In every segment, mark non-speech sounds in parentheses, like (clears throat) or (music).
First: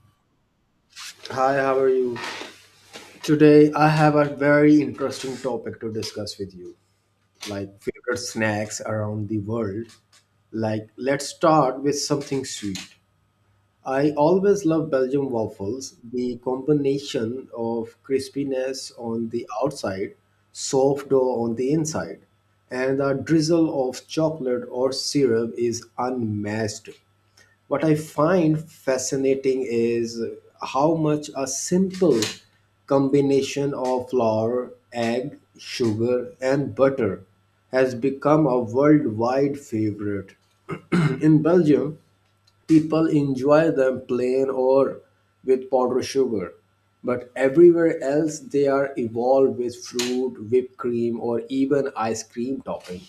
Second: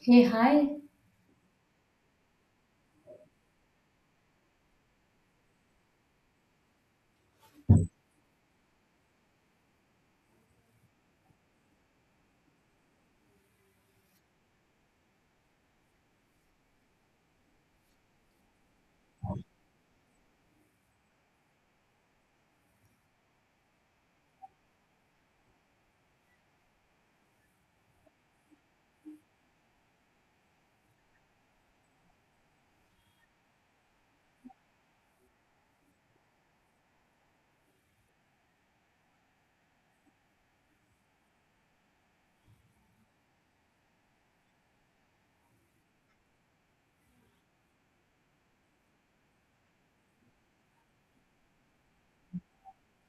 Hey, hi. Hi, how are you? Today I have a very interesting topic to discuss with you, like favorite snacks around the world. Like, let's start with something sweet. I always love Belgian waffles. The combination of crispiness on the outside, soft dough on the inside, and a drizzle of chocolate or syrup is unmatched. What I find fascinating is how much a simple combination of flour, egg, sugar, and butter has become a worldwide favorite. (clears throat) In Belgium, people enjoy them plain or with powdered sugar, but everywhere else they are evolved with fruit, whipped cream, or even ice cream topping.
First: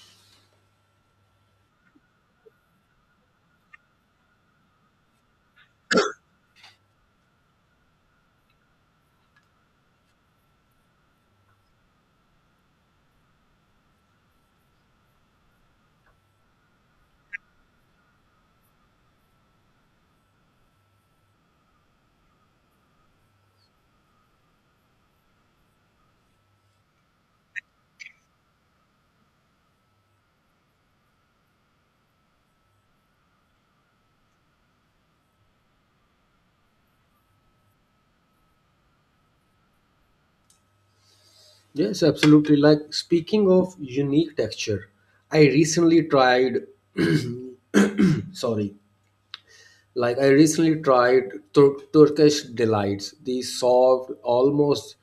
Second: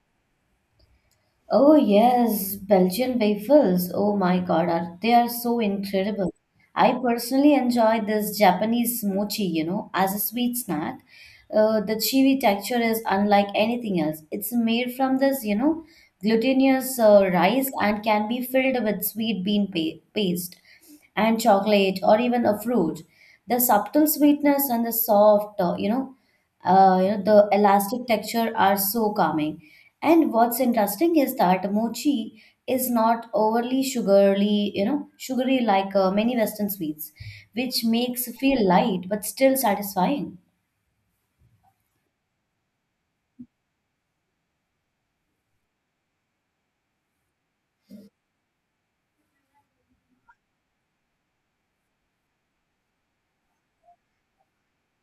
Oh yes, Belgian waffles. Oh my God, are they are so incredible. I personally enjoy this Japanese mochi, you know, as a sweet snack. The chewy texture is unlike anything else. It's made from this, you know, glutinous rice and can be filled with sweet bean paste and chocolate or even a fruit. The subtle sweetness and the soft, the elastic texture are so calming, and what's interesting is that mochi is not overly sugary, like many western sweets, which makes feel light but still satisfying. Yes, absolutely. Like, speaking of unique texture, I recently tried (clears throat) sorry, like I recently tried Turkish delights, the soft, almost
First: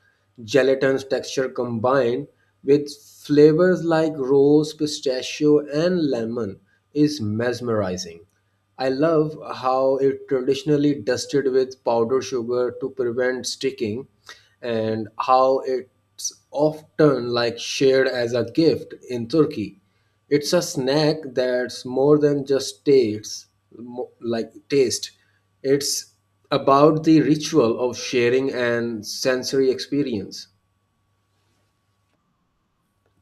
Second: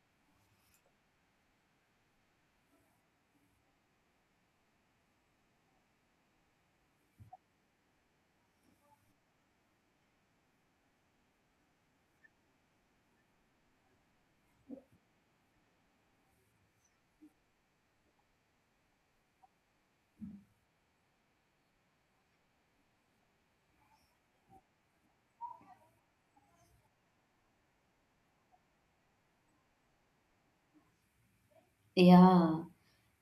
gelatinous texture combined with flavors like rose, pistachio, and lemon is mesmerizing. I love how it traditionally dusted with powdered sugar to prevent sticking, and how it's often like shared as a gift in Turkey. It's a snack that's more than just tastes, like taste. It's about the ritual of sharing and sensory experience. Yeah.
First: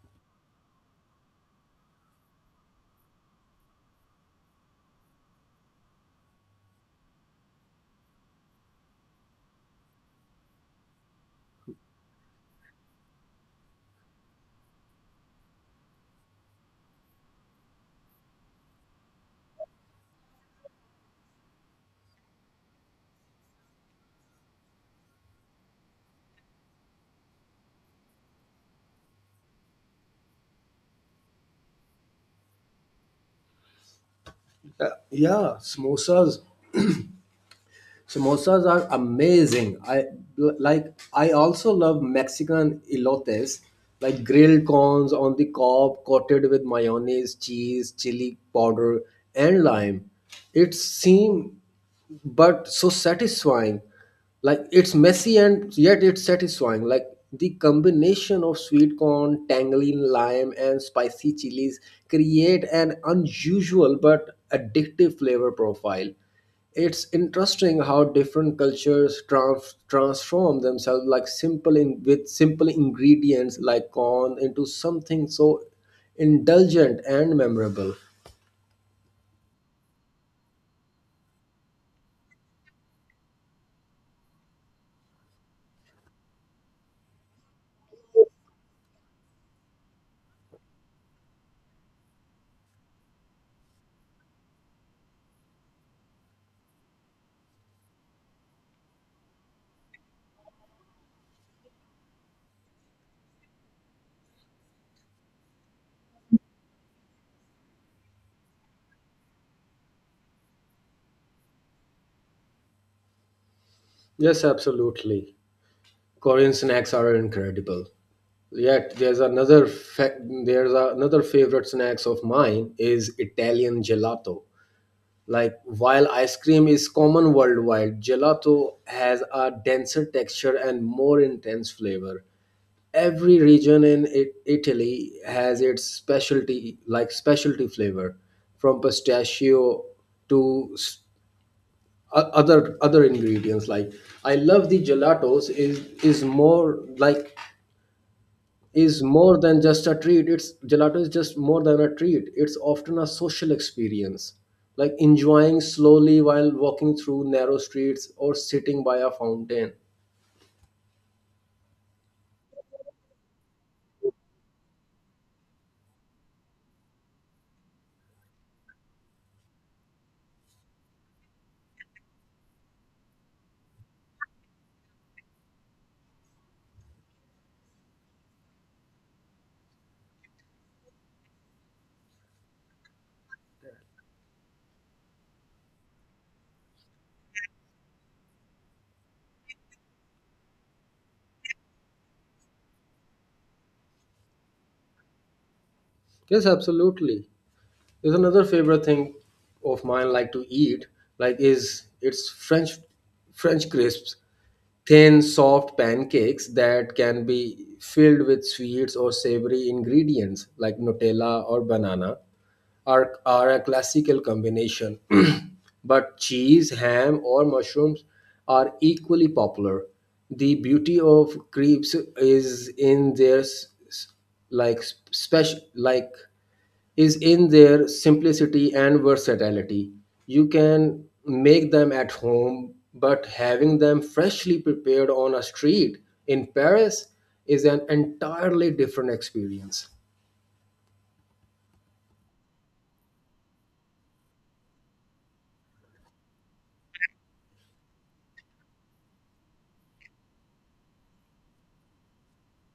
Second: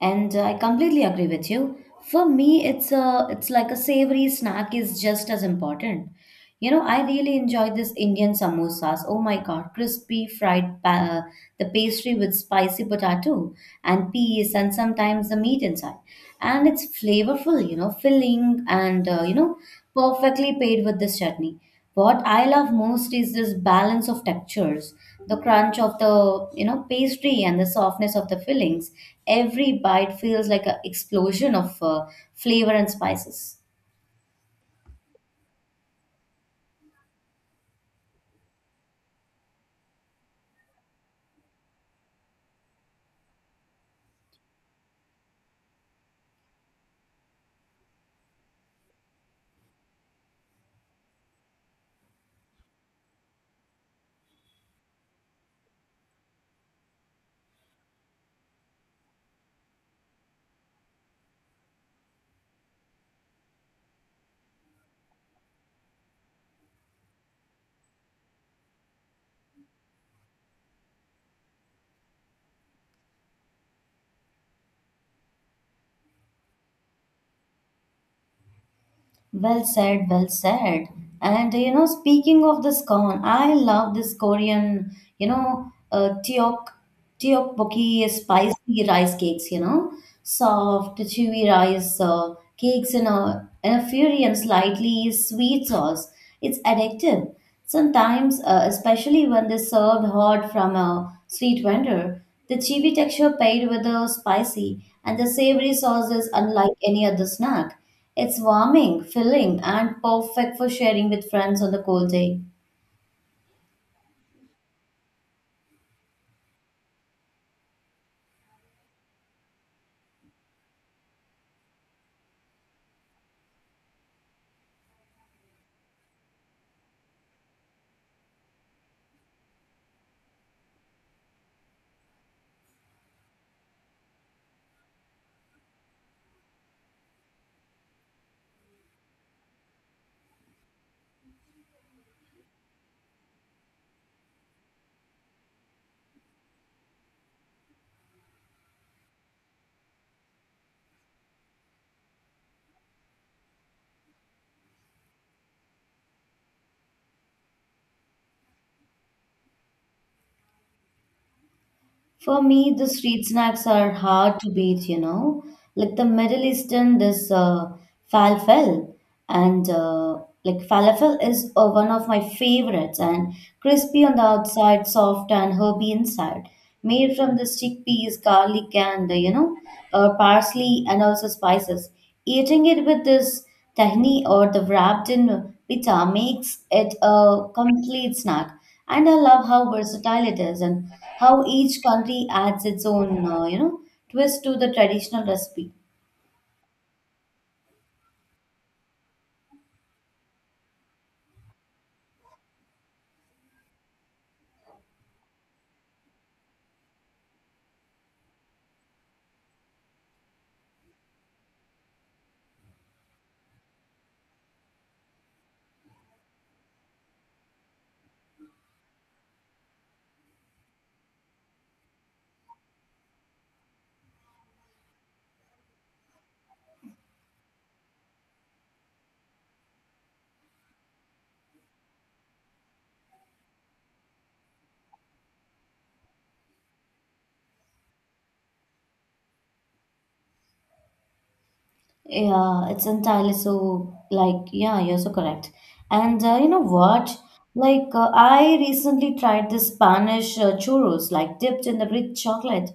And I completely agree with you. For me, it's a it's like a savory snack is just as important. You know, I really enjoy this Indian samosas. Oh my God, crispy fried the pastry with spicy potato and peas, and sometimes the meat inside. And it's flavorful, you know, filling, and perfectly paired with this chutney. What I love most is this balance of textures, the crunch of the pastry and the softness of the fillings. Every bite feels like an explosion of flavor and spices. Yeah, samosas. Samosas are amazing. I l- like. I also love Mexican elotes, like grilled corns on the cob, coated with mayonnaise, cheese, chili powder, and lime. It seem. But so satisfying, like it's messy and yet it's satisfying. Like, the combination of sweet corn, tangerine, lime, and spicy chilies create an unusual but addictive flavor profile. It's interesting how different cultures transform themselves, like simple with simple ingredients like corn into something so indulgent and memorable. Well said, well said. And you know, speaking of this corn, I love this Korean, you know, teok tteokbokki spicy rice cakes. You know, soft, chewy rice cakes in a fiery and slightly sweet sauce. It's addictive. Sometimes, especially when they're served hot from a street vendor, the chewy texture paired with the spicy and the savory sauce is unlike any other snack. It's warming, filling, and perfect for sharing with friends on a cold day. Yes, absolutely. Korean snacks are incredible. Yet there's another favorite snacks of mine is Italian gelato. Like, while ice cream is common worldwide, gelato has a denser texture and more intense flavor. Every region in Italy has its specialty, like specialty flavor from pistachio to other ingredients like. I love the gelatos is more like, is more than just a treat, it's gelato is just more than a treat, it's often a social experience, like enjoying slowly while walking through narrow streets or sitting by a fountain. For me, the street snacks are hard to beat, you know. Like the Middle Eastern, this falafel, and falafel is one of my favorites, and crispy on the outside, soft and herby inside. Made from the chickpeas, garlic, and parsley and also spices. Eating it with this tahini or the wrapped in pita makes it a complete snack. And I love how versatile it is, and how each country adds its own, twist to the traditional recipe. Yes, absolutely. There's another favorite thing of mine like to eat, like is it's french French crisps, thin, soft pancakes that can be filled with sweets or savory ingredients like Nutella or banana are a classical combination. (clears throat) But cheese, ham, or mushrooms are equally popular. The beauty of crepes is in their s- s- like special like is in their simplicity and versatility. You can make them at home, but having them freshly prepared on a street in Paris is an entirely different experience. Yeah, it's entirely so like, yeah, you're so correct. And you know what? I recently tried the Spanish churros, like dipped in the rich chocolate.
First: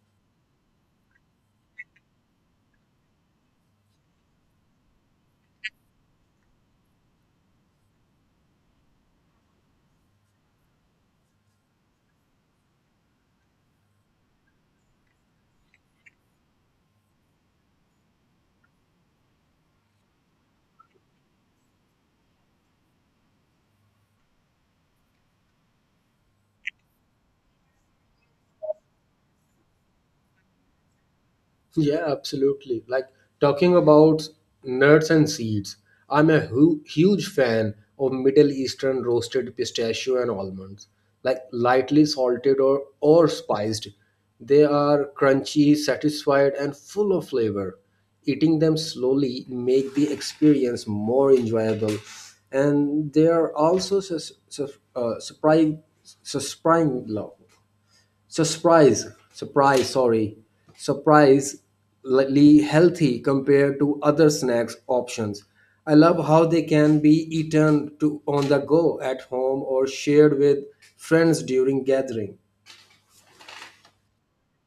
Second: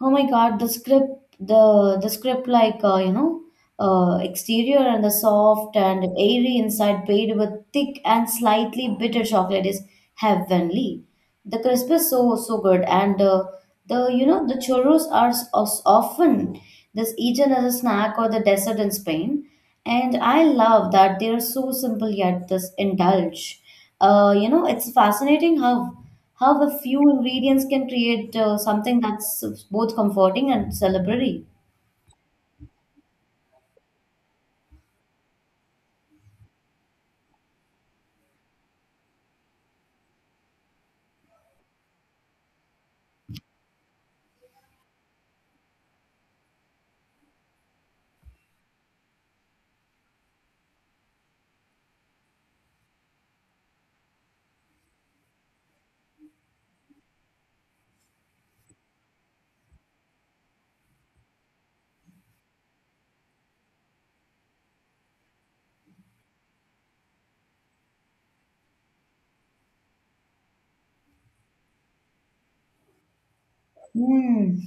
Oh my God, the script, the script like exterior and the soft and airy inside, paired with thick and slightly bitter chocolate is heavenly. The crisp is so so good, and the you know the churros are often this eaten as a snack or the dessert in Spain, and I love that they are so simple yet this indulge. You know, it's fascinating how a few ingredients can create something that's both comforting and celebratory. Yeah, absolutely. Like, talking about nuts and seeds, I'm a huge fan of Middle Eastern roasted pistachio and almonds, like lightly salted or spiced. They are crunchy, satisfied, and full of flavor. Eating them slowly make the experience more enjoyable, and they are also sus- sus- surprising, surprising love surprise surprise sorry surprisingly healthy compared to other snacks options. I love how they can be eaten to on the go, at home, or shared with friends during gathering. Hmm.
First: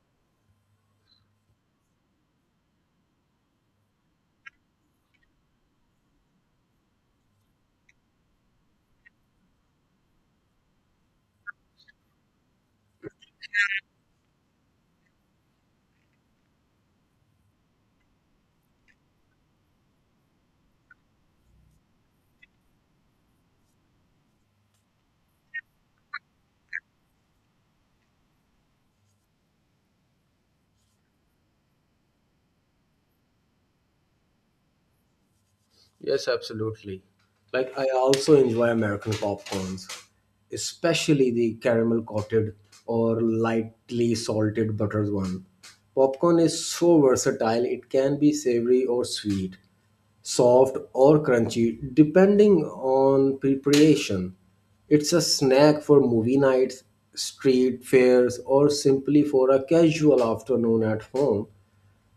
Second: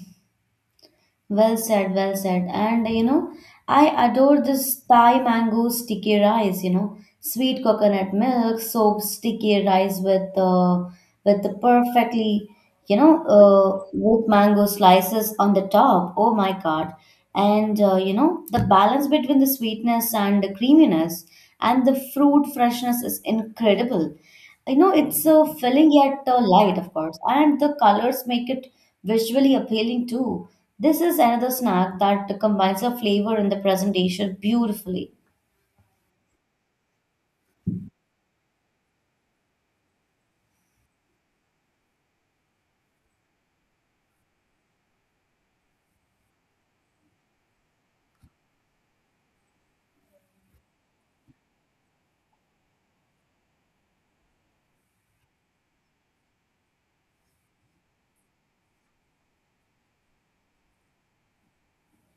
Well said, well said. And you know, I adore this Thai mango sticky rice, you know, sweet coconut milk, soaked sticky rice with the perfectly, you know, with mango slices on the top. Oh my God. And you know, the balance between the sweetness and the creaminess and the fruit freshness is incredible. You know, it's filling yet light, of course, and the colors make it visually appealing too. This is another snack that combines the flavor and the presentation beautifully. Yes, absolutely. Like, I also enjoy American popcorns, especially the caramel coated or lightly salted buttered one. Popcorn is so versatile, it can be savory or sweet, soft or crunchy, depending on preparation. It's a snack for movie nights, street fairs, or simply for a casual afternoon at home.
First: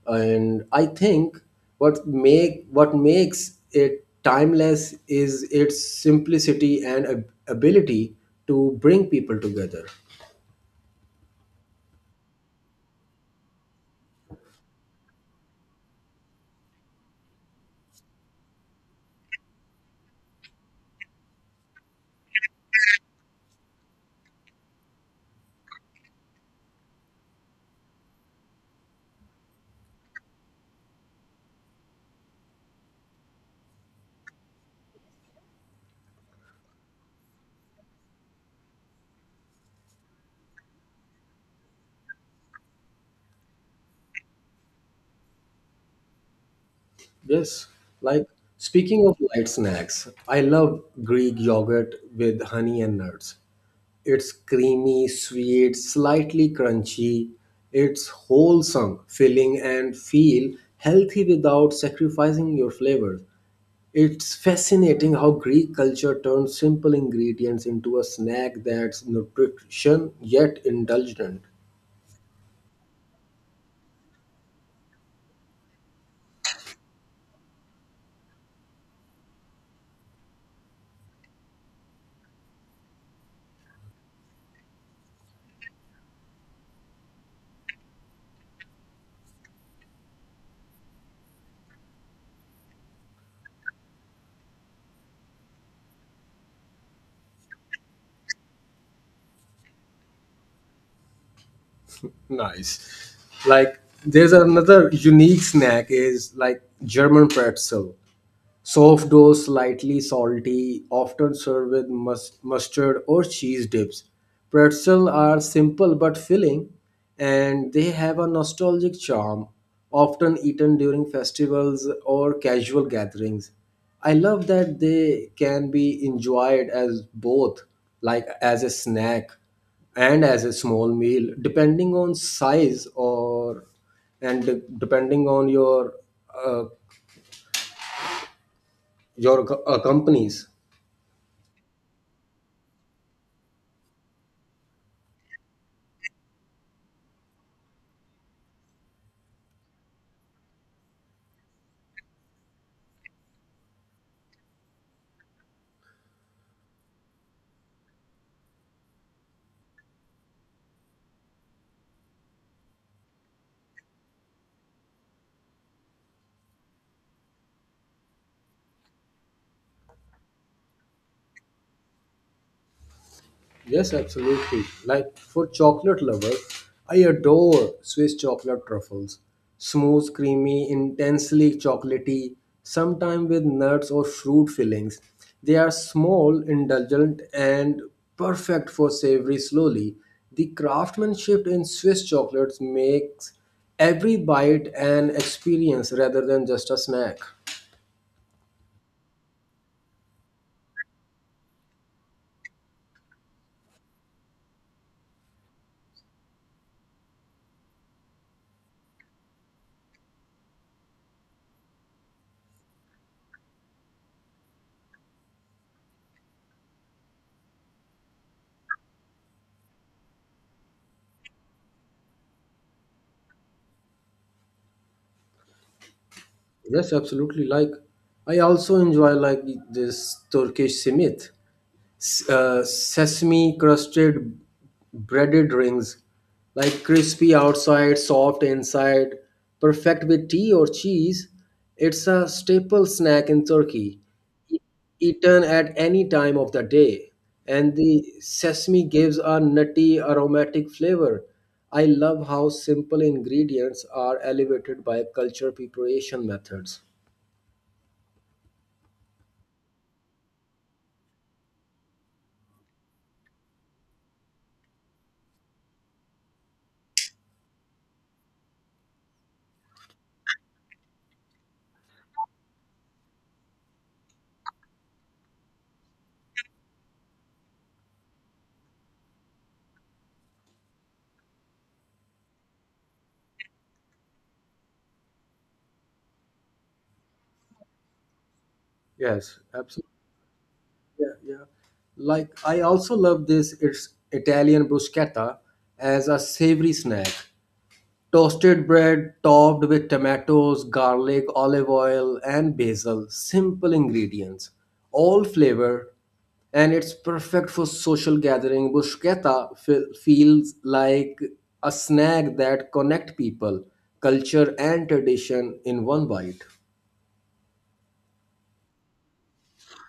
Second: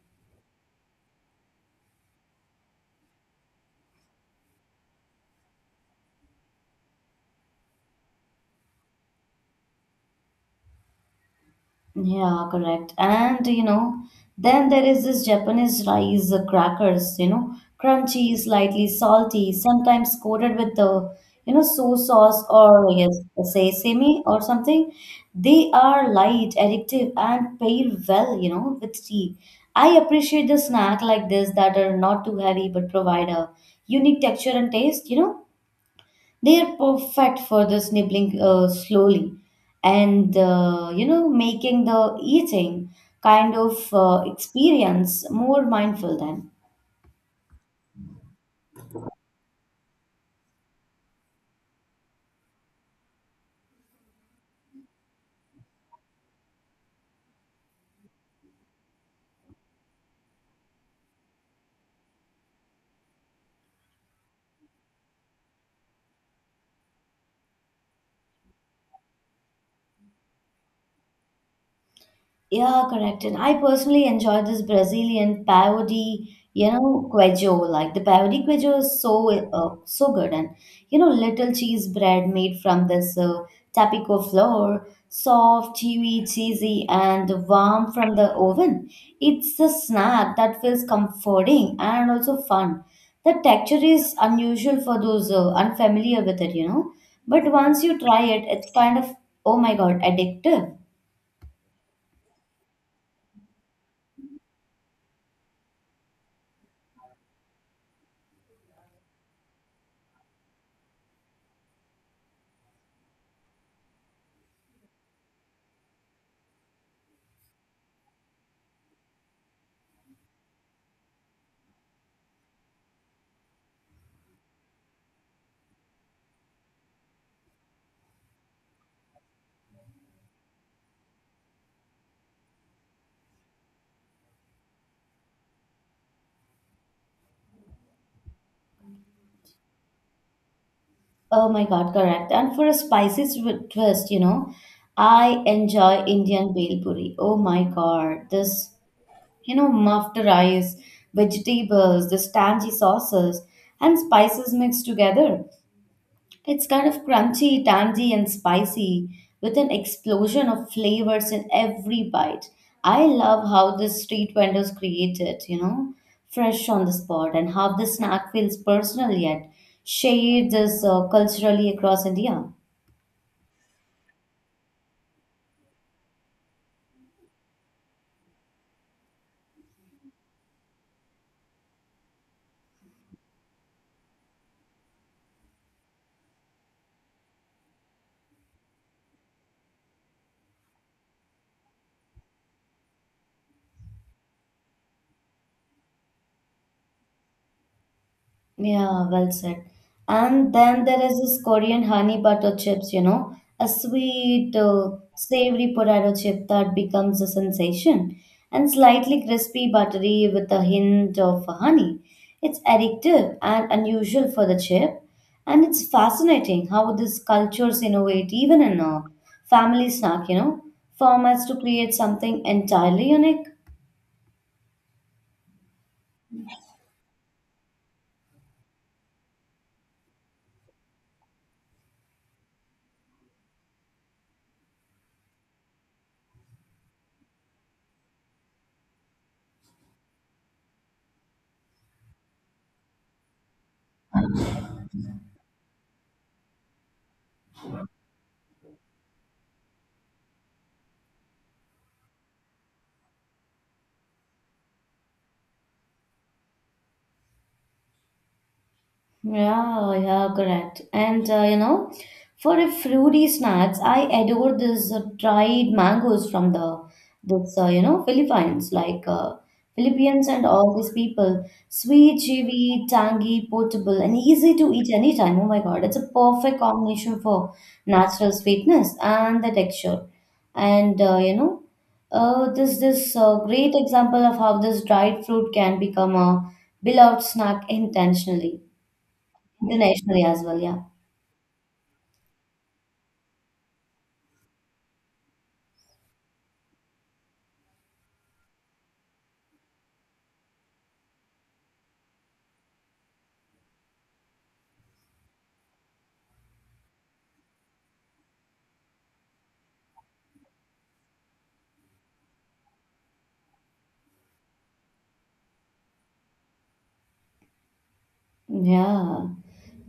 And I think what makes it timeless is its simplicity and ability to bring people together. Yeah, correct. And you know, then there is this Japanese rice crackers, you know, crunchy, slightly salty, sometimes coated with the, you know, soy sauce or yes, sesame or something. They are light, addictive, and pair well, you know, with tea. I appreciate the snack like this that are not too heavy but provide a unique texture and taste, you know. They are perfect for the nibbling slowly, and you know, making the eating kind of experience more mindful then. Yes. Like, speaking of light snacks, I love Greek yogurt with honey and nuts. It's creamy, sweet, slightly crunchy. It's wholesome, filling, and feel healthy without sacrificing your flavor. It's fascinating how Greek culture turns simple ingredients into a snack that's nutrition yet indulgent. Yeah, correct. And I personally enjoy this Brazilian pavode, you know, queijo. Like the pavode queijo is so so good, and you know, little cheese bread made from this tapico flour, soft, chewy, cheesy, and warm from the oven. It's a snack that feels comforting and also fun. The texture is unusual for those unfamiliar with it, you know. But once you try it, it's kind of, oh my god, addictive. Nice. Like, there's another unique snack is like German pretzel. Soft dough, slightly salty, often served with mustard or cheese dips. Pretzels are simple but filling, and they have a nostalgic charm, often eaten during festivals or casual gatherings. I love that they can be enjoyed as both, like as a snack and as a small meal, depending on size, or depending on your uh, companies. Oh my God, correct. And for a spicy twist, you know, I enjoy Indian bhel puri. Oh my God, this, you know, muffed rice, vegetables, the tangy sauces, and spices mixed together. It's kind of crunchy, tangy, and spicy, with an explosion of flavors in every bite. I love how the street vendors create it, you know, fresh on the spot, and how the snack feels personal yet shared this culturally across India. Yes, absolutely. Like, for chocolate lovers, I adore Swiss chocolate truffles. Smooth, creamy, intensely chocolatey, sometimes with nuts or fruit fillings. They are small, indulgent, and perfect for savory slowly. The craftsmanship in Swiss chocolates makes every bite an experience rather than just a snack. Yeah, well said. And then there is this Korean honey butter chips, you know, a sweet, savory potato chip that becomes a sensation, and slightly crispy, buttery with a hint of honey. It's addictive and unusual for the chip, and it's fascinating how this cultures innovate even in a family snack, you know, formats to create something entirely unique. Yes, absolutely. Like, I also enjoy like this Turkish simit. Sesame crusted breaded rings, like crispy outside, soft inside, perfect with tea or cheese. It's a staple snack in Turkey, eaten at any time of the day, and the sesame gives a nutty, aromatic flavor. I love how simple ingredients are elevated by culture preparation methods. Yeah, yeah, correct. And you know, for a fruity snacks, I adore this dried mangoes from the this you know Philippines, like Philippines and all these people. Sweet, chewy, tangy, portable, and easy to eat anytime. Oh my God, it's a perfect combination for natural sweetness and the texture. And you know, this this great example of how this dried fruit can become a beloved snack intentionally. Yes, absolutely. Internationally as well, yeah. Yeah, yeah. Like, I also love this, it's Italian bruschetta, as a savory snack. Toasted bread topped with tomatoes, garlic, olive oil, and basil. Simple ingredients, all flavor. And it's perfect for social gathering. Bruschetta feels like a snack that connect people, culture, and tradition in one bite. Yeah.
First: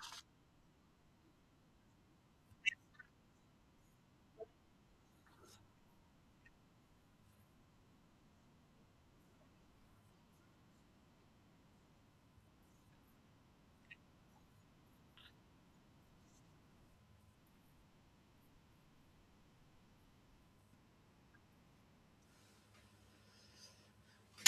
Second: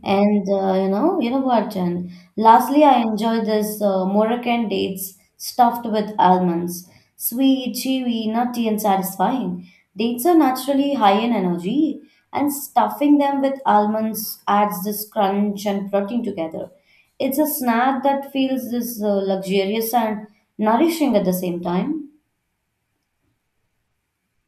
And you know what, Jen? Lastly, I enjoy this Moroccan dates stuffed with almonds. Sweet, chewy, nutty, and satisfying. Dates are naturally high in energy, and stuffing them with almonds adds this crunch and protein together. It's a snack that feels this luxurious and nourishing at the same time.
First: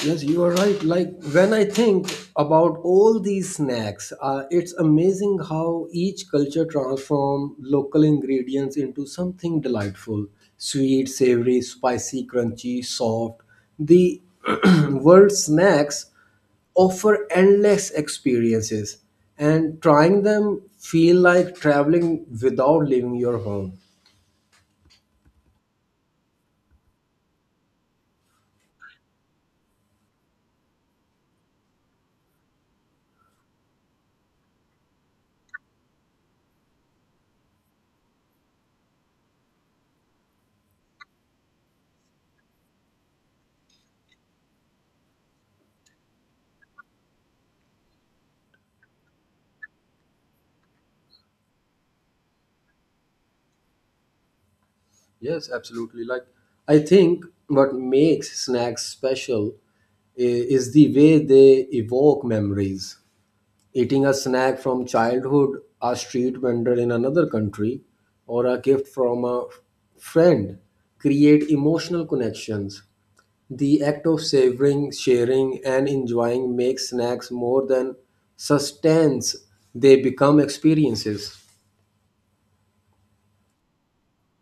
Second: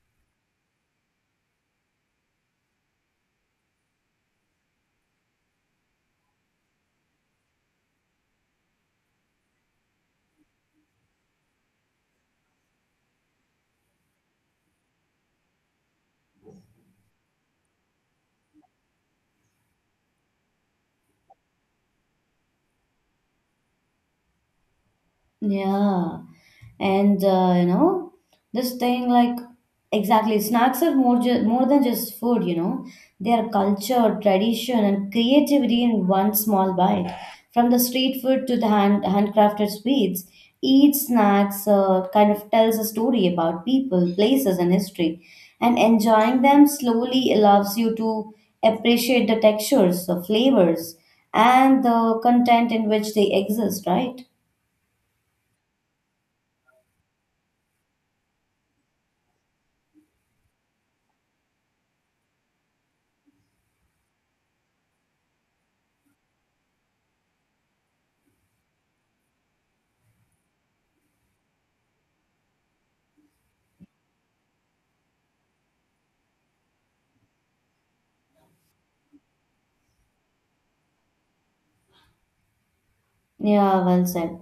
Yes, you are right. Like, when I think about all these snacks, it's amazing how each culture transforms local ingredients into something delightful. Sweet, savory, spicy, crunchy, soft. The (clears throat) world snacks offer endless experiences, and trying them feel like traveling without leaving your home. Yeah. And you know, this thing, like exactly, snacks are more than just food, you know. They are culture, tradition, and creativity in one small bite. From the street food to the hand handcrafted sweets, each snacks kind of tells a story about people, places, and history, and enjoying them slowly allows you to appreciate the textures, the flavors, and the content in which they exist, right? Yes, absolutely. Like, I think what makes snacks special is the way they evoke memories. Eating a snack from childhood, a street vendor in another country, or a gift from a friend create emotional connections. The act of savoring, sharing, and enjoying makes snacks more than sustenance, they become experiences. Yeah, well said.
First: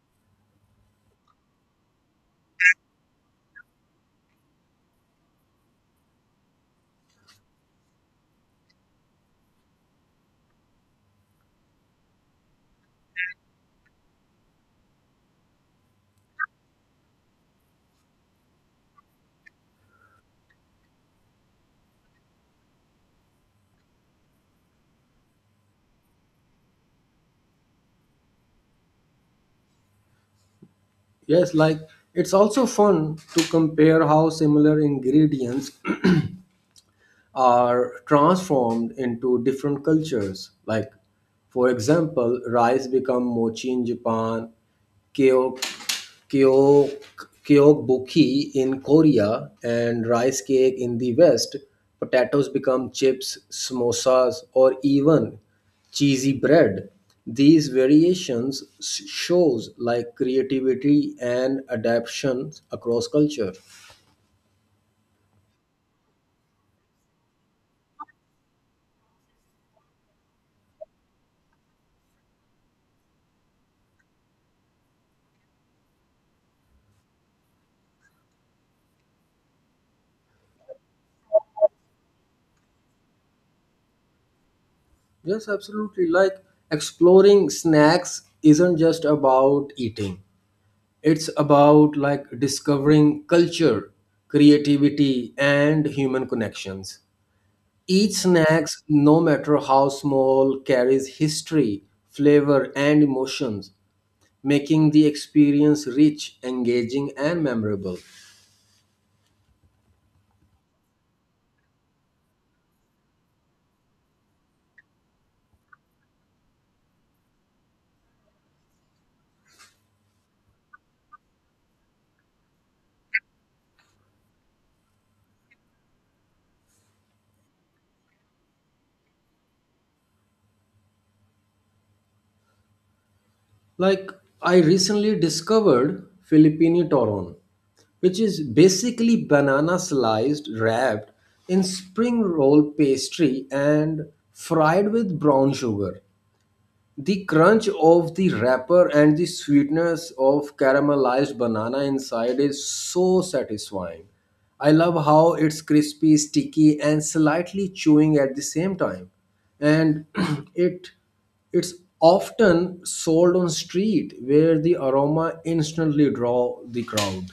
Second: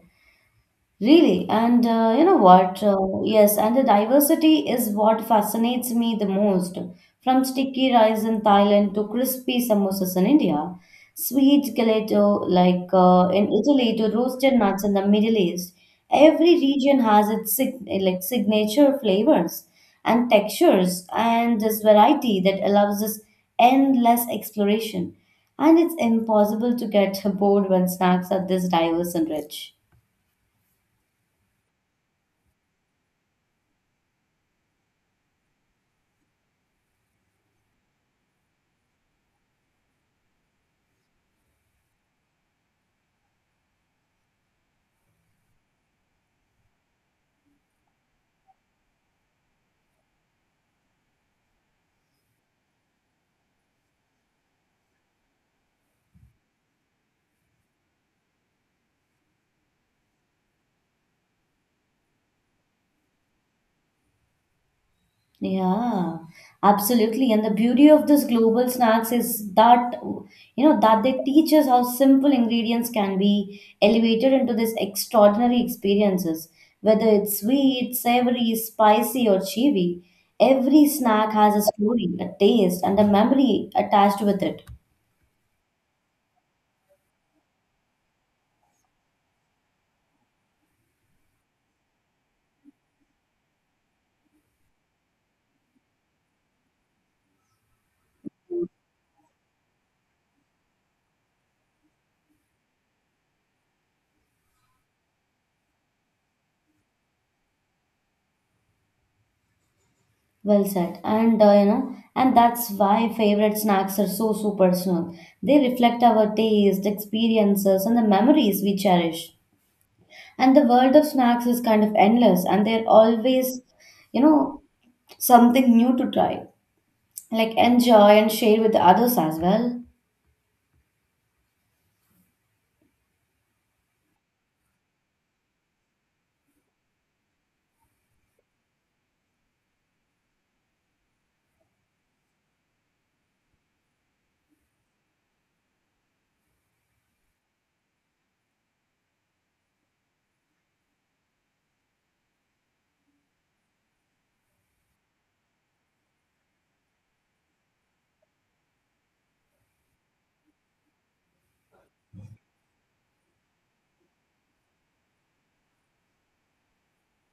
Really, and you know what? Yes, and the diversity is what fascinates me the most. From sticky rice in Thailand to crispy samosas in India, sweet gelato like in Italy to roasted nuts in the Middle East. Every region has its signature flavors and textures, and this variety that allows this endless exploration. And it's impossible to get (laughs) bored when snacks are this diverse and rich. Yes, like it's also fun to compare how similar ingredients are transformed into different cultures. Like, for example, rice become mochi in Japan, kyo- kyo- kyobuki in Korea, and rice cake in the West. Potatoes become chips, samosas, or even cheesy bread. These variations shows like creativity and adaptations across culture. Yeah, absolutely. And the beauty of this global snacks is that, you know, that they teach us how simple ingredients can be elevated into these extraordinary experiences. Whether it's sweet, savory, spicy, or chewy, every snack has a story, a taste, and a memory attached with it. Yes, absolutely. Like, exploring snacks isn't just about eating. It's about like discovering culture, creativity, and human connections. Each snacks, no matter how small, carries history, flavor, and emotions, making the experience rich, engaging, and memorable. Well said. And you know, and that's why favorite snacks are so so personal. They reflect our taste, experiences, and the memories we cherish. And the world of snacks is kind of endless, and they're always, you know, something new to try. Like enjoy and share with the others as well. Like, I recently discovered Filipino toron, which is basically banana sliced, wrapped in spring roll pastry and fried with brown sugar. The crunch of the wrapper and the sweetness of caramelized banana inside is so satisfying. I love how it's crispy, sticky, and slightly chewing at the same time. And (clears throat) it it's often sold on street where the aroma instantly draw the crowd.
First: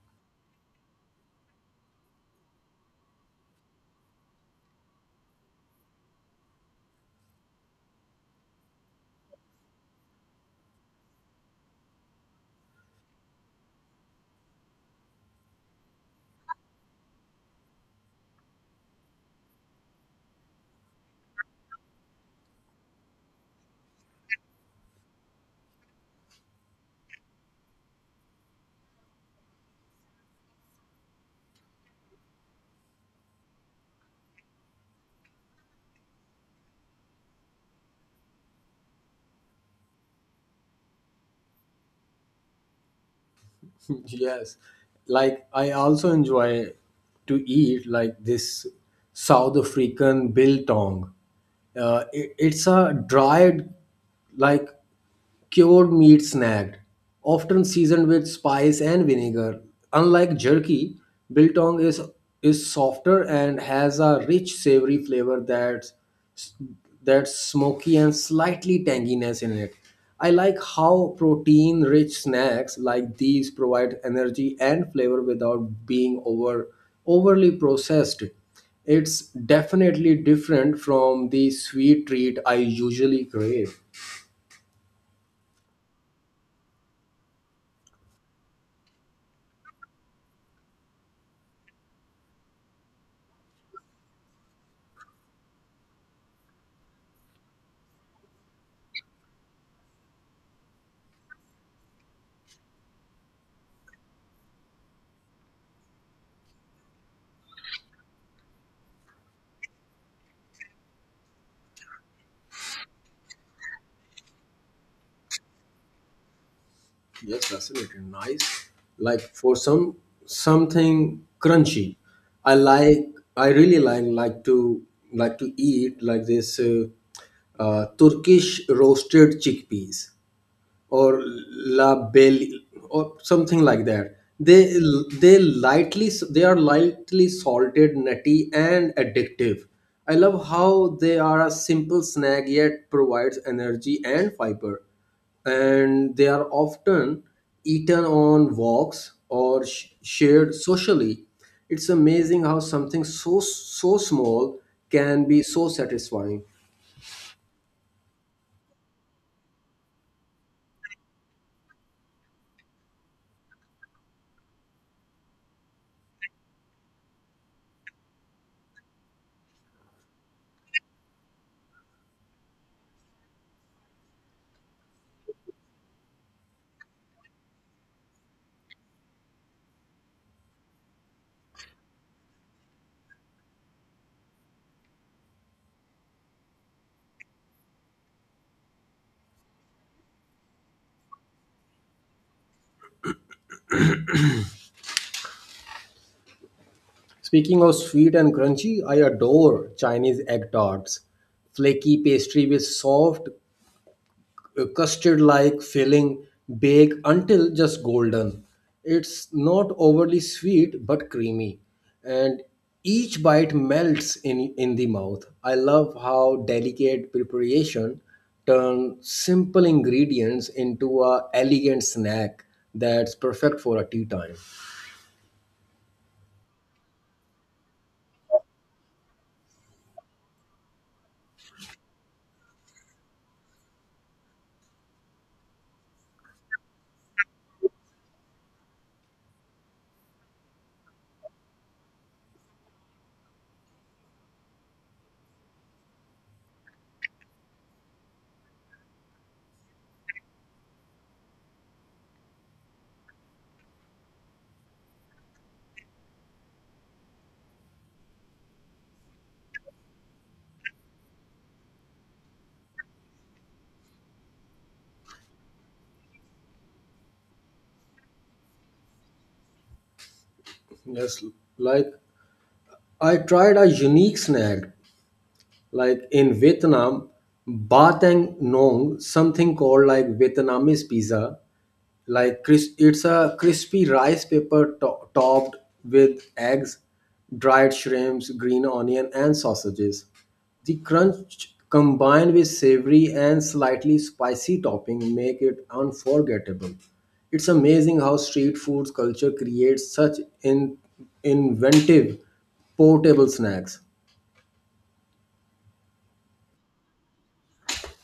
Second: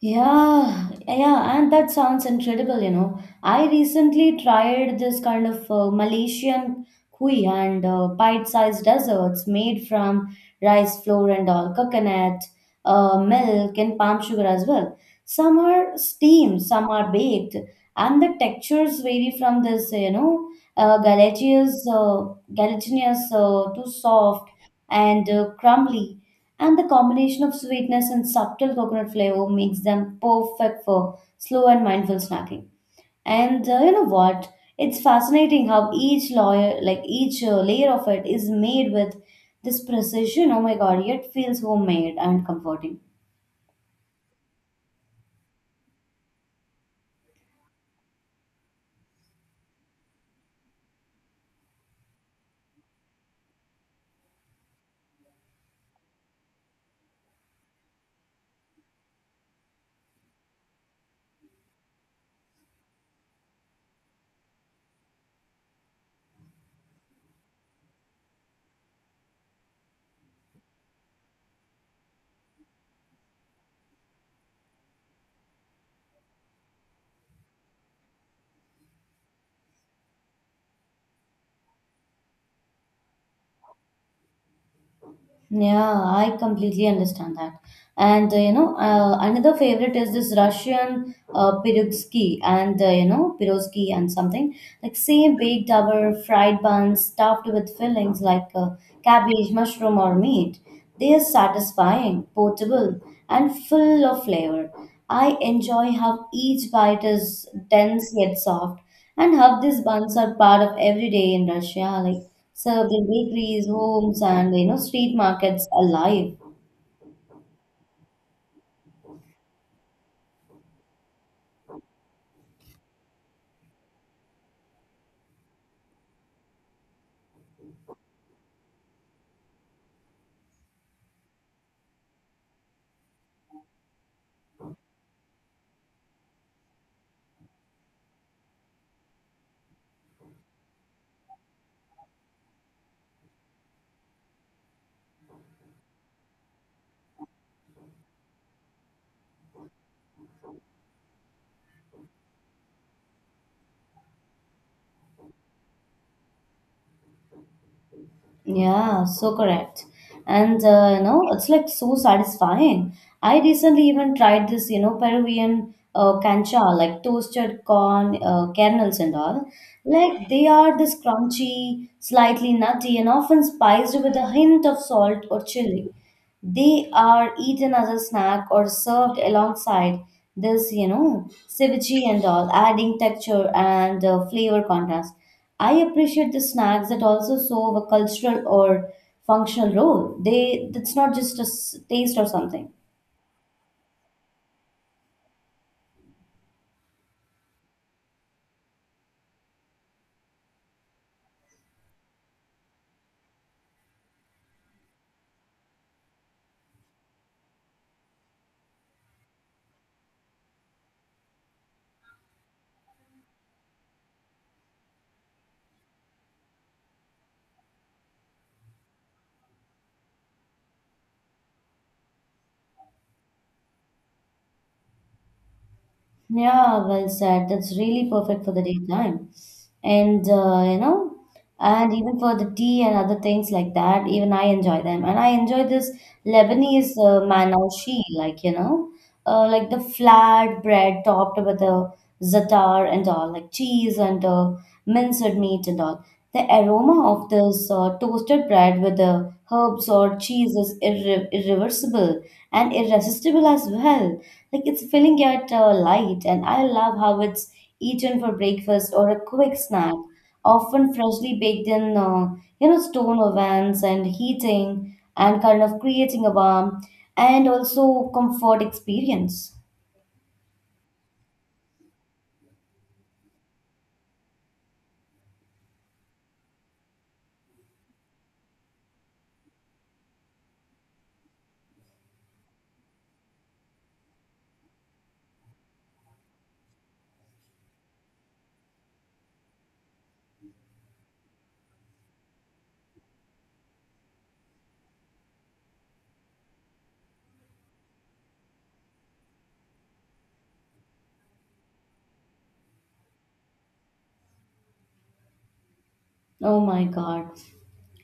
Yeah, yeah, and that sounds incredible, you know. I recently tried this kind of Malaysian kui and bite-sized desserts made from rice flour and all, coconut, milk, and palm sugar as well. Some are steamed, some are baked, and the textures vary from this, you know, uh, gelatinous, uh, gelatinous to soft and crumbly, and the combination of sweetness and subtle coconut flavor makes them perfect for slow and mindful snacking. And you know what? It's fascinating how each layer, like each layer of it, is made with this precision. Oh my God! Yet feels homemade and comforting. (laughs) Yes, like I also enjoy to eat like this South African biltong. It's a dried, like cured meat snack, often seasoned with spice and vinegar. Unlike jerky, biltong is softer and has a rich savory flavor that smoky and slightly tanginess in it. I like how protein rich snacks like these provide energy and flavor without being overly processed. It's definitely different from the sweet treat I usually crave. Yeah, I completely understand that. And another favorite is this Russian pirogski, and pirogski and something like same baked our fried buns stuffed with fillings like cabbage, mushroom, or meat. They are satisfying, portable, and full of flavor. I enjoy how each bite is dense yet soft, and how these buns are part of every day in Russia, like served in bakeries, homes, and you know, street markets alive. Yes, that's fascinating. Nice. Like, for something crunchy, I like. I really like to eat, like, this Turkish roasted chickpeas or La Belle or something like that. They are lightly salted, nutty, and addictive. I love how they are a simple snack yet provides energy and fiber, and they are often eaten on walks or shared socially. It's amazing how something so small can be so satisfying. Yeah, so correct. And you know, it's like so satisfying. I recently even tried this, you know, Peruvian cancha, like toasted corn kernels and all. Like they are this crunchy, slightly nutty, and often spiced with a hint of salt or chili. They are eaten as a snack or served alongside this, you know, ceviche and all, adding texture and flavor contrast. I appreciate the snacks that also serve a cultural or functional role. They It's not just a taste or something. Speaking of sweet and crunchy, I adore Chinese egg tarts. Flaky pastry with soft custard like filling, bake until just golden. It's not overly sweet but creamy, and each bite melts in the mouth. I love how delicate preparation turn simple ingredients into a elegant snack that's perfect for a tea time. Yeah, well said. That's really perfect for the daytime. And and even for the tea and other things like that, even I enjoy them. And I enjoy this Lebanese manaushi, like the flat bread topped with the za'atar and all, like cheese and minced meat and all. The aroma of this toasted bread with the herbs or cheese is irreversible and irresistible as well. Like it's filling yet light, and I love how it's eaten for breakfast or a quick snack often freshly baked in, stone ovens and heating and kind of creating a warm and also comfort experience. Yes, like I tried a unique snack, like in Vietnam, ba tang nong, something called like Vietnamese pizza. Like, it's a crispy rice paper topped with eggs, dried shrimps, green onion, and sausages. The crunch combined with savory and slightly spicy topping make it unforgettable. It's amazing how street food culture creates such inventive portable snacks. Oh my God!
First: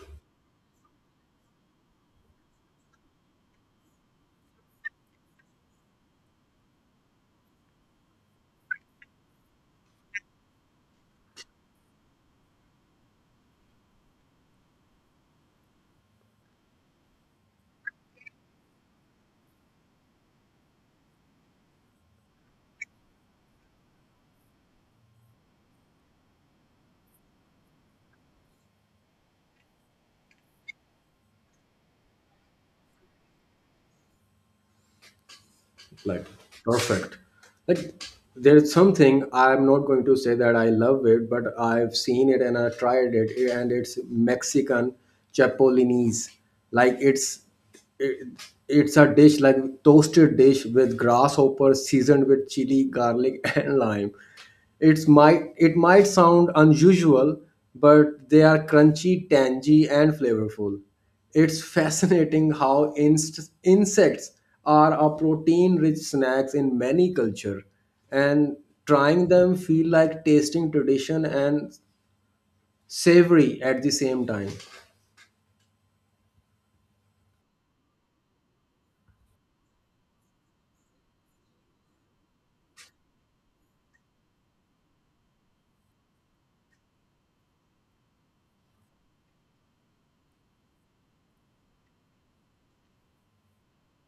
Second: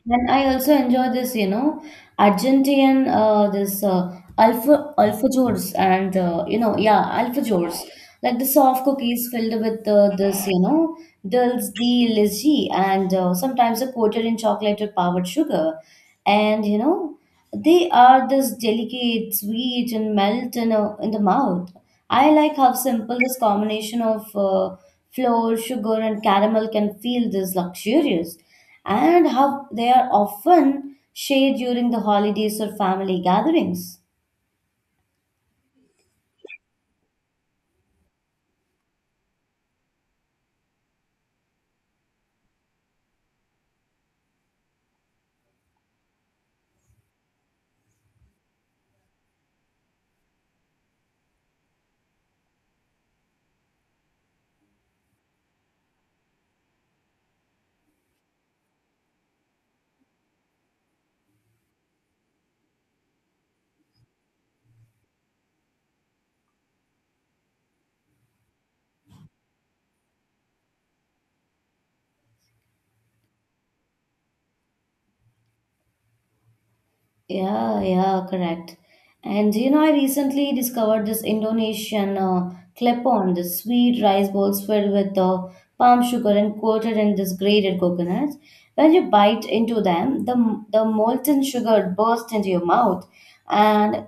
And I also enjoy this, you know, Argentinian, this alfa alfajores and yeah, alfajores, like the soft cookies filled with dills, the lychee, and sometimes are coated in chocolate or powdered sugar, and you know, they are this delicate, sweet, and melt in the mouth. I like how simple this combination of flour, sugar, and caramel can feel this luxurious and how they are often shared during the holidays or family gatherings. Like, perfect. Like, there's something I'm not going to say that I love it, but I've seen it and I tried it, and it's Mexican chapolinese. Like, it, it's a dish like toasted dish with grasshopper seasoned with chili, garlic (laughs) and lime. It might sound unusual, but they are crunchy, tangy, and flavorful. It's fascinating how insects are a protein-rich snacks in many culture, and trying them feel like tasting tradition and savory at the same time. Yeah, yeah, correct. And you know, I recently discovered this Indonesian klepon, the sweet rice balls filled with the palm sugar and coated in this grated coconut. When you bite into them, the molten sugar bursts into your mouth, and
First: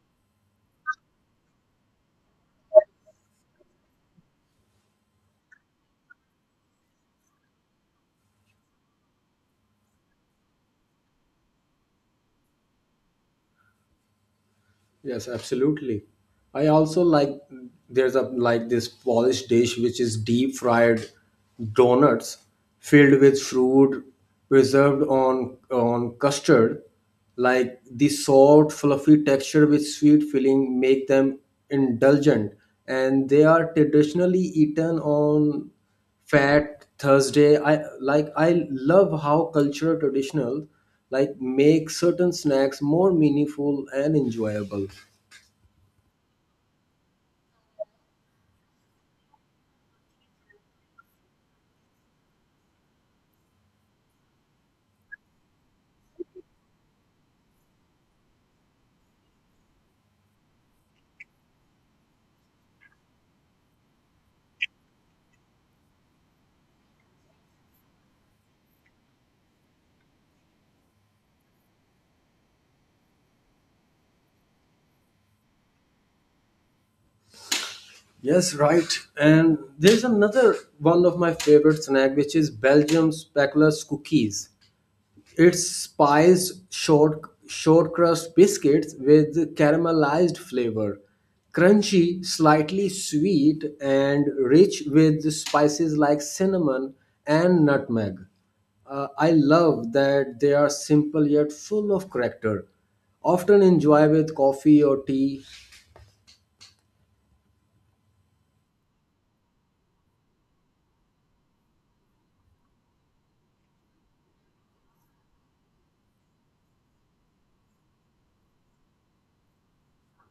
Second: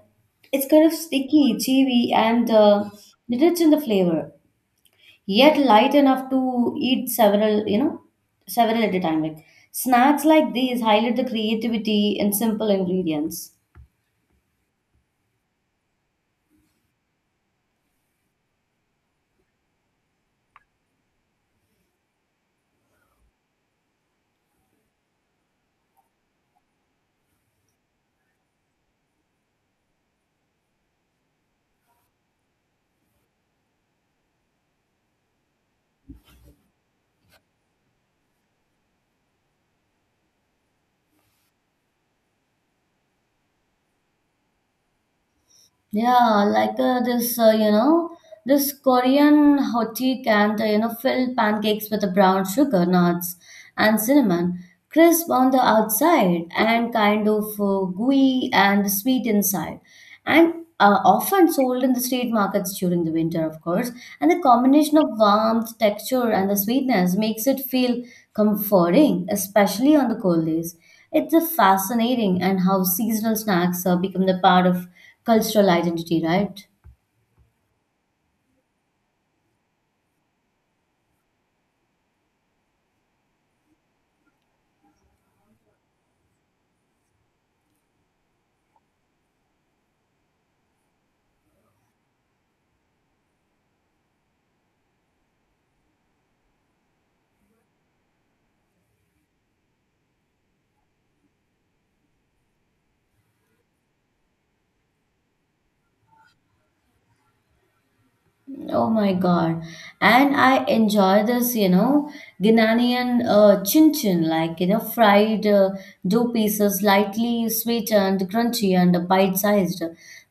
it's kind of sticky, chewy, and rich in the flavor, yet light enough to eat several, you know, several at a time. Like snacks like these highlight the creativity in simple ingredients. Yes, absolutely. I also like there's a like this Polish dish which is deep fried donuts filled with fruit preserved on custard. Like, the soft, fluffy texture with sweet filling make them indulgent, and they are traditionally eaten on Fat Thursday. I love how cultural traditional like make certain snacks more meaningful and enjoyable. Yeah, like this Korean hoti can, fill pancakes with the brown sugar, nuts, and cinnamon, crisp on the outside and kind of gooey and sweet inside, and often sold in the street markets during the winter, of course. And the combination of warmth, texture, and the sweetness makes it feel comforting, especially on the cold days. It's fascinating and how seasonal snacks become the part of cultural identity, right? Yes, right. And there's another one of my favorite snack which is Belgium's speckles cookies. It's spiced short crust biscuits with caramelized flavor, crunchy, slightly sweet, and rich with spices like cinnamon and nutmeg. I love that they are simple yet full of character. Often enjoy with coffee or tea. Oh my God. And I enjoy this, you know, Ghanaian chin chin, like, you know, fried dough pieces, lightly sweetened, crunchy, and bite sized.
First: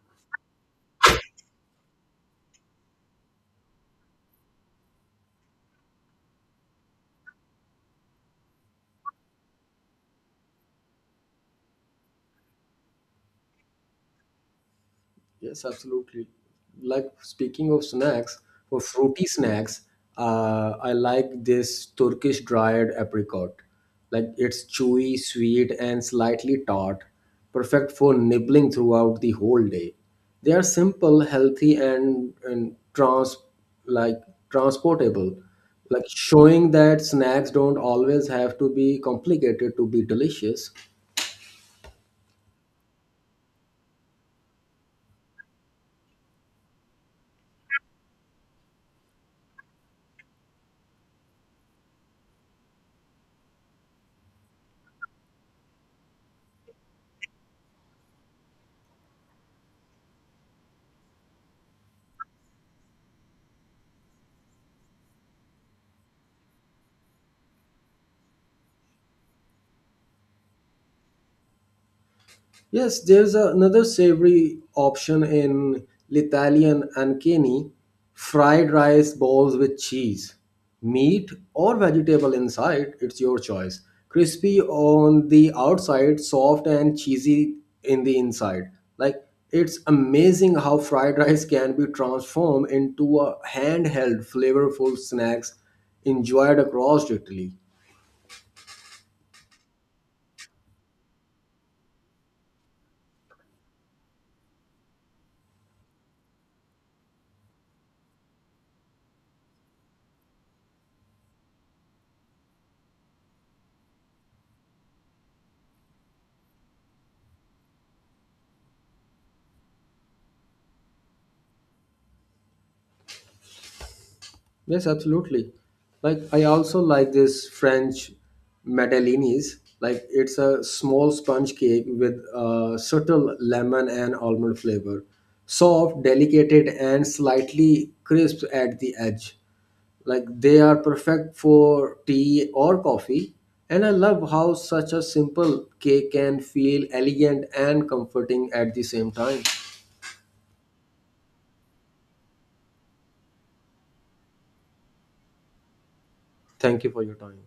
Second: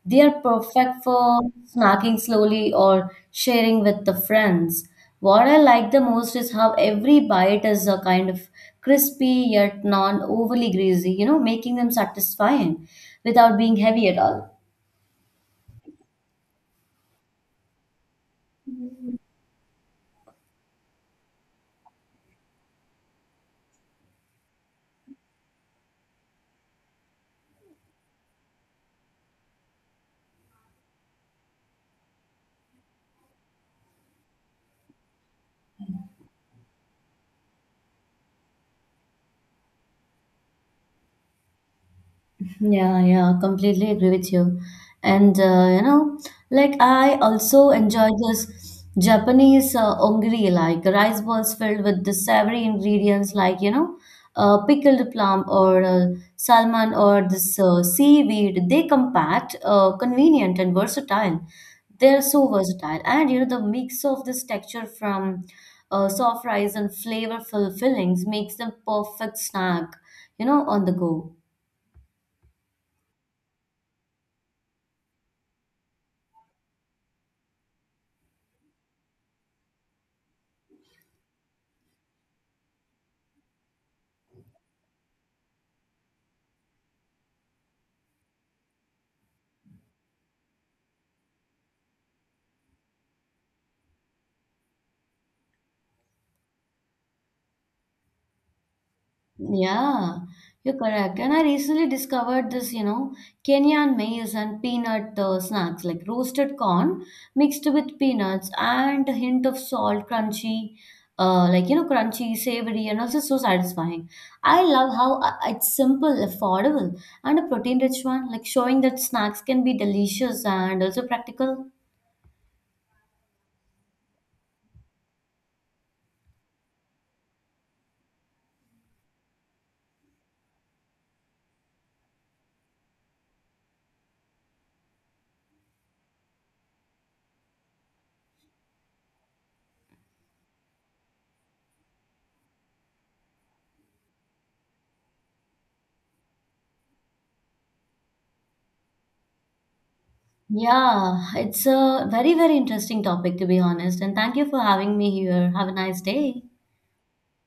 They are perfect for snacking slowly or sharing with the friends. What I like the most is how every bite is a kind of crispy yet non overly greasy, you know, making them satisfying without being heavy at all. Yes, absolutely. Like, speaking of snacks, for fruity snacks, I like this Turkish dried apricot. Like, it's chewy, sweet, and slightly tart, perfect for nibbling throughout the whole day. They are simple, healthy, and, like transportable. Like, showing that snacks don't always have to be complicated to be delicious. Yeah, yeah, completely agree with you. And like I also enjoy this Japanese ongiri, like rice balls filled with the savory ingredients, like you know, pickled plum or salmon or this seaweed. They compact, convenient, and versatile. They're so versatile, and you know, the mix of this texture from soft rice and flavorful fillings makes them perfect snack, you know, on the go. Yes, there's another savory option in Italian and Kenny fried rice balls with cheese, meat, or vegetable inside. It's your choice. Crispy on the outside, soft and cheesy in the inside. Like, it's amazing how fried rice can be transformed into a handheld, flavorful snacks enjoyed across Italy. Yeah, you're correct. And I recently discovered this, you know, Kenyan maize and peanut snacks like roasted corn mixed with peanuts and a hint of salt, crunchy, like, you know, crunchy, savory, and also so satisfying. I love how it's simple, affordable, and a protein-rich one, like showing that snacks can be delicious and also practical. Yes, absolutely. Like, I also like this French madeleines. Like, it's a small sponge cake with a subtle lemon and almond flavor, soft, delicate, and slightly crisp at the edge. Like, they are perfect for tea or coffee. And I love how such a simple cake can feel elegant and comforting at the same time. Yeah, it's a very, very interesting topic, to be honest. And thank you for having me here. Have a nice day. Thank you for your time.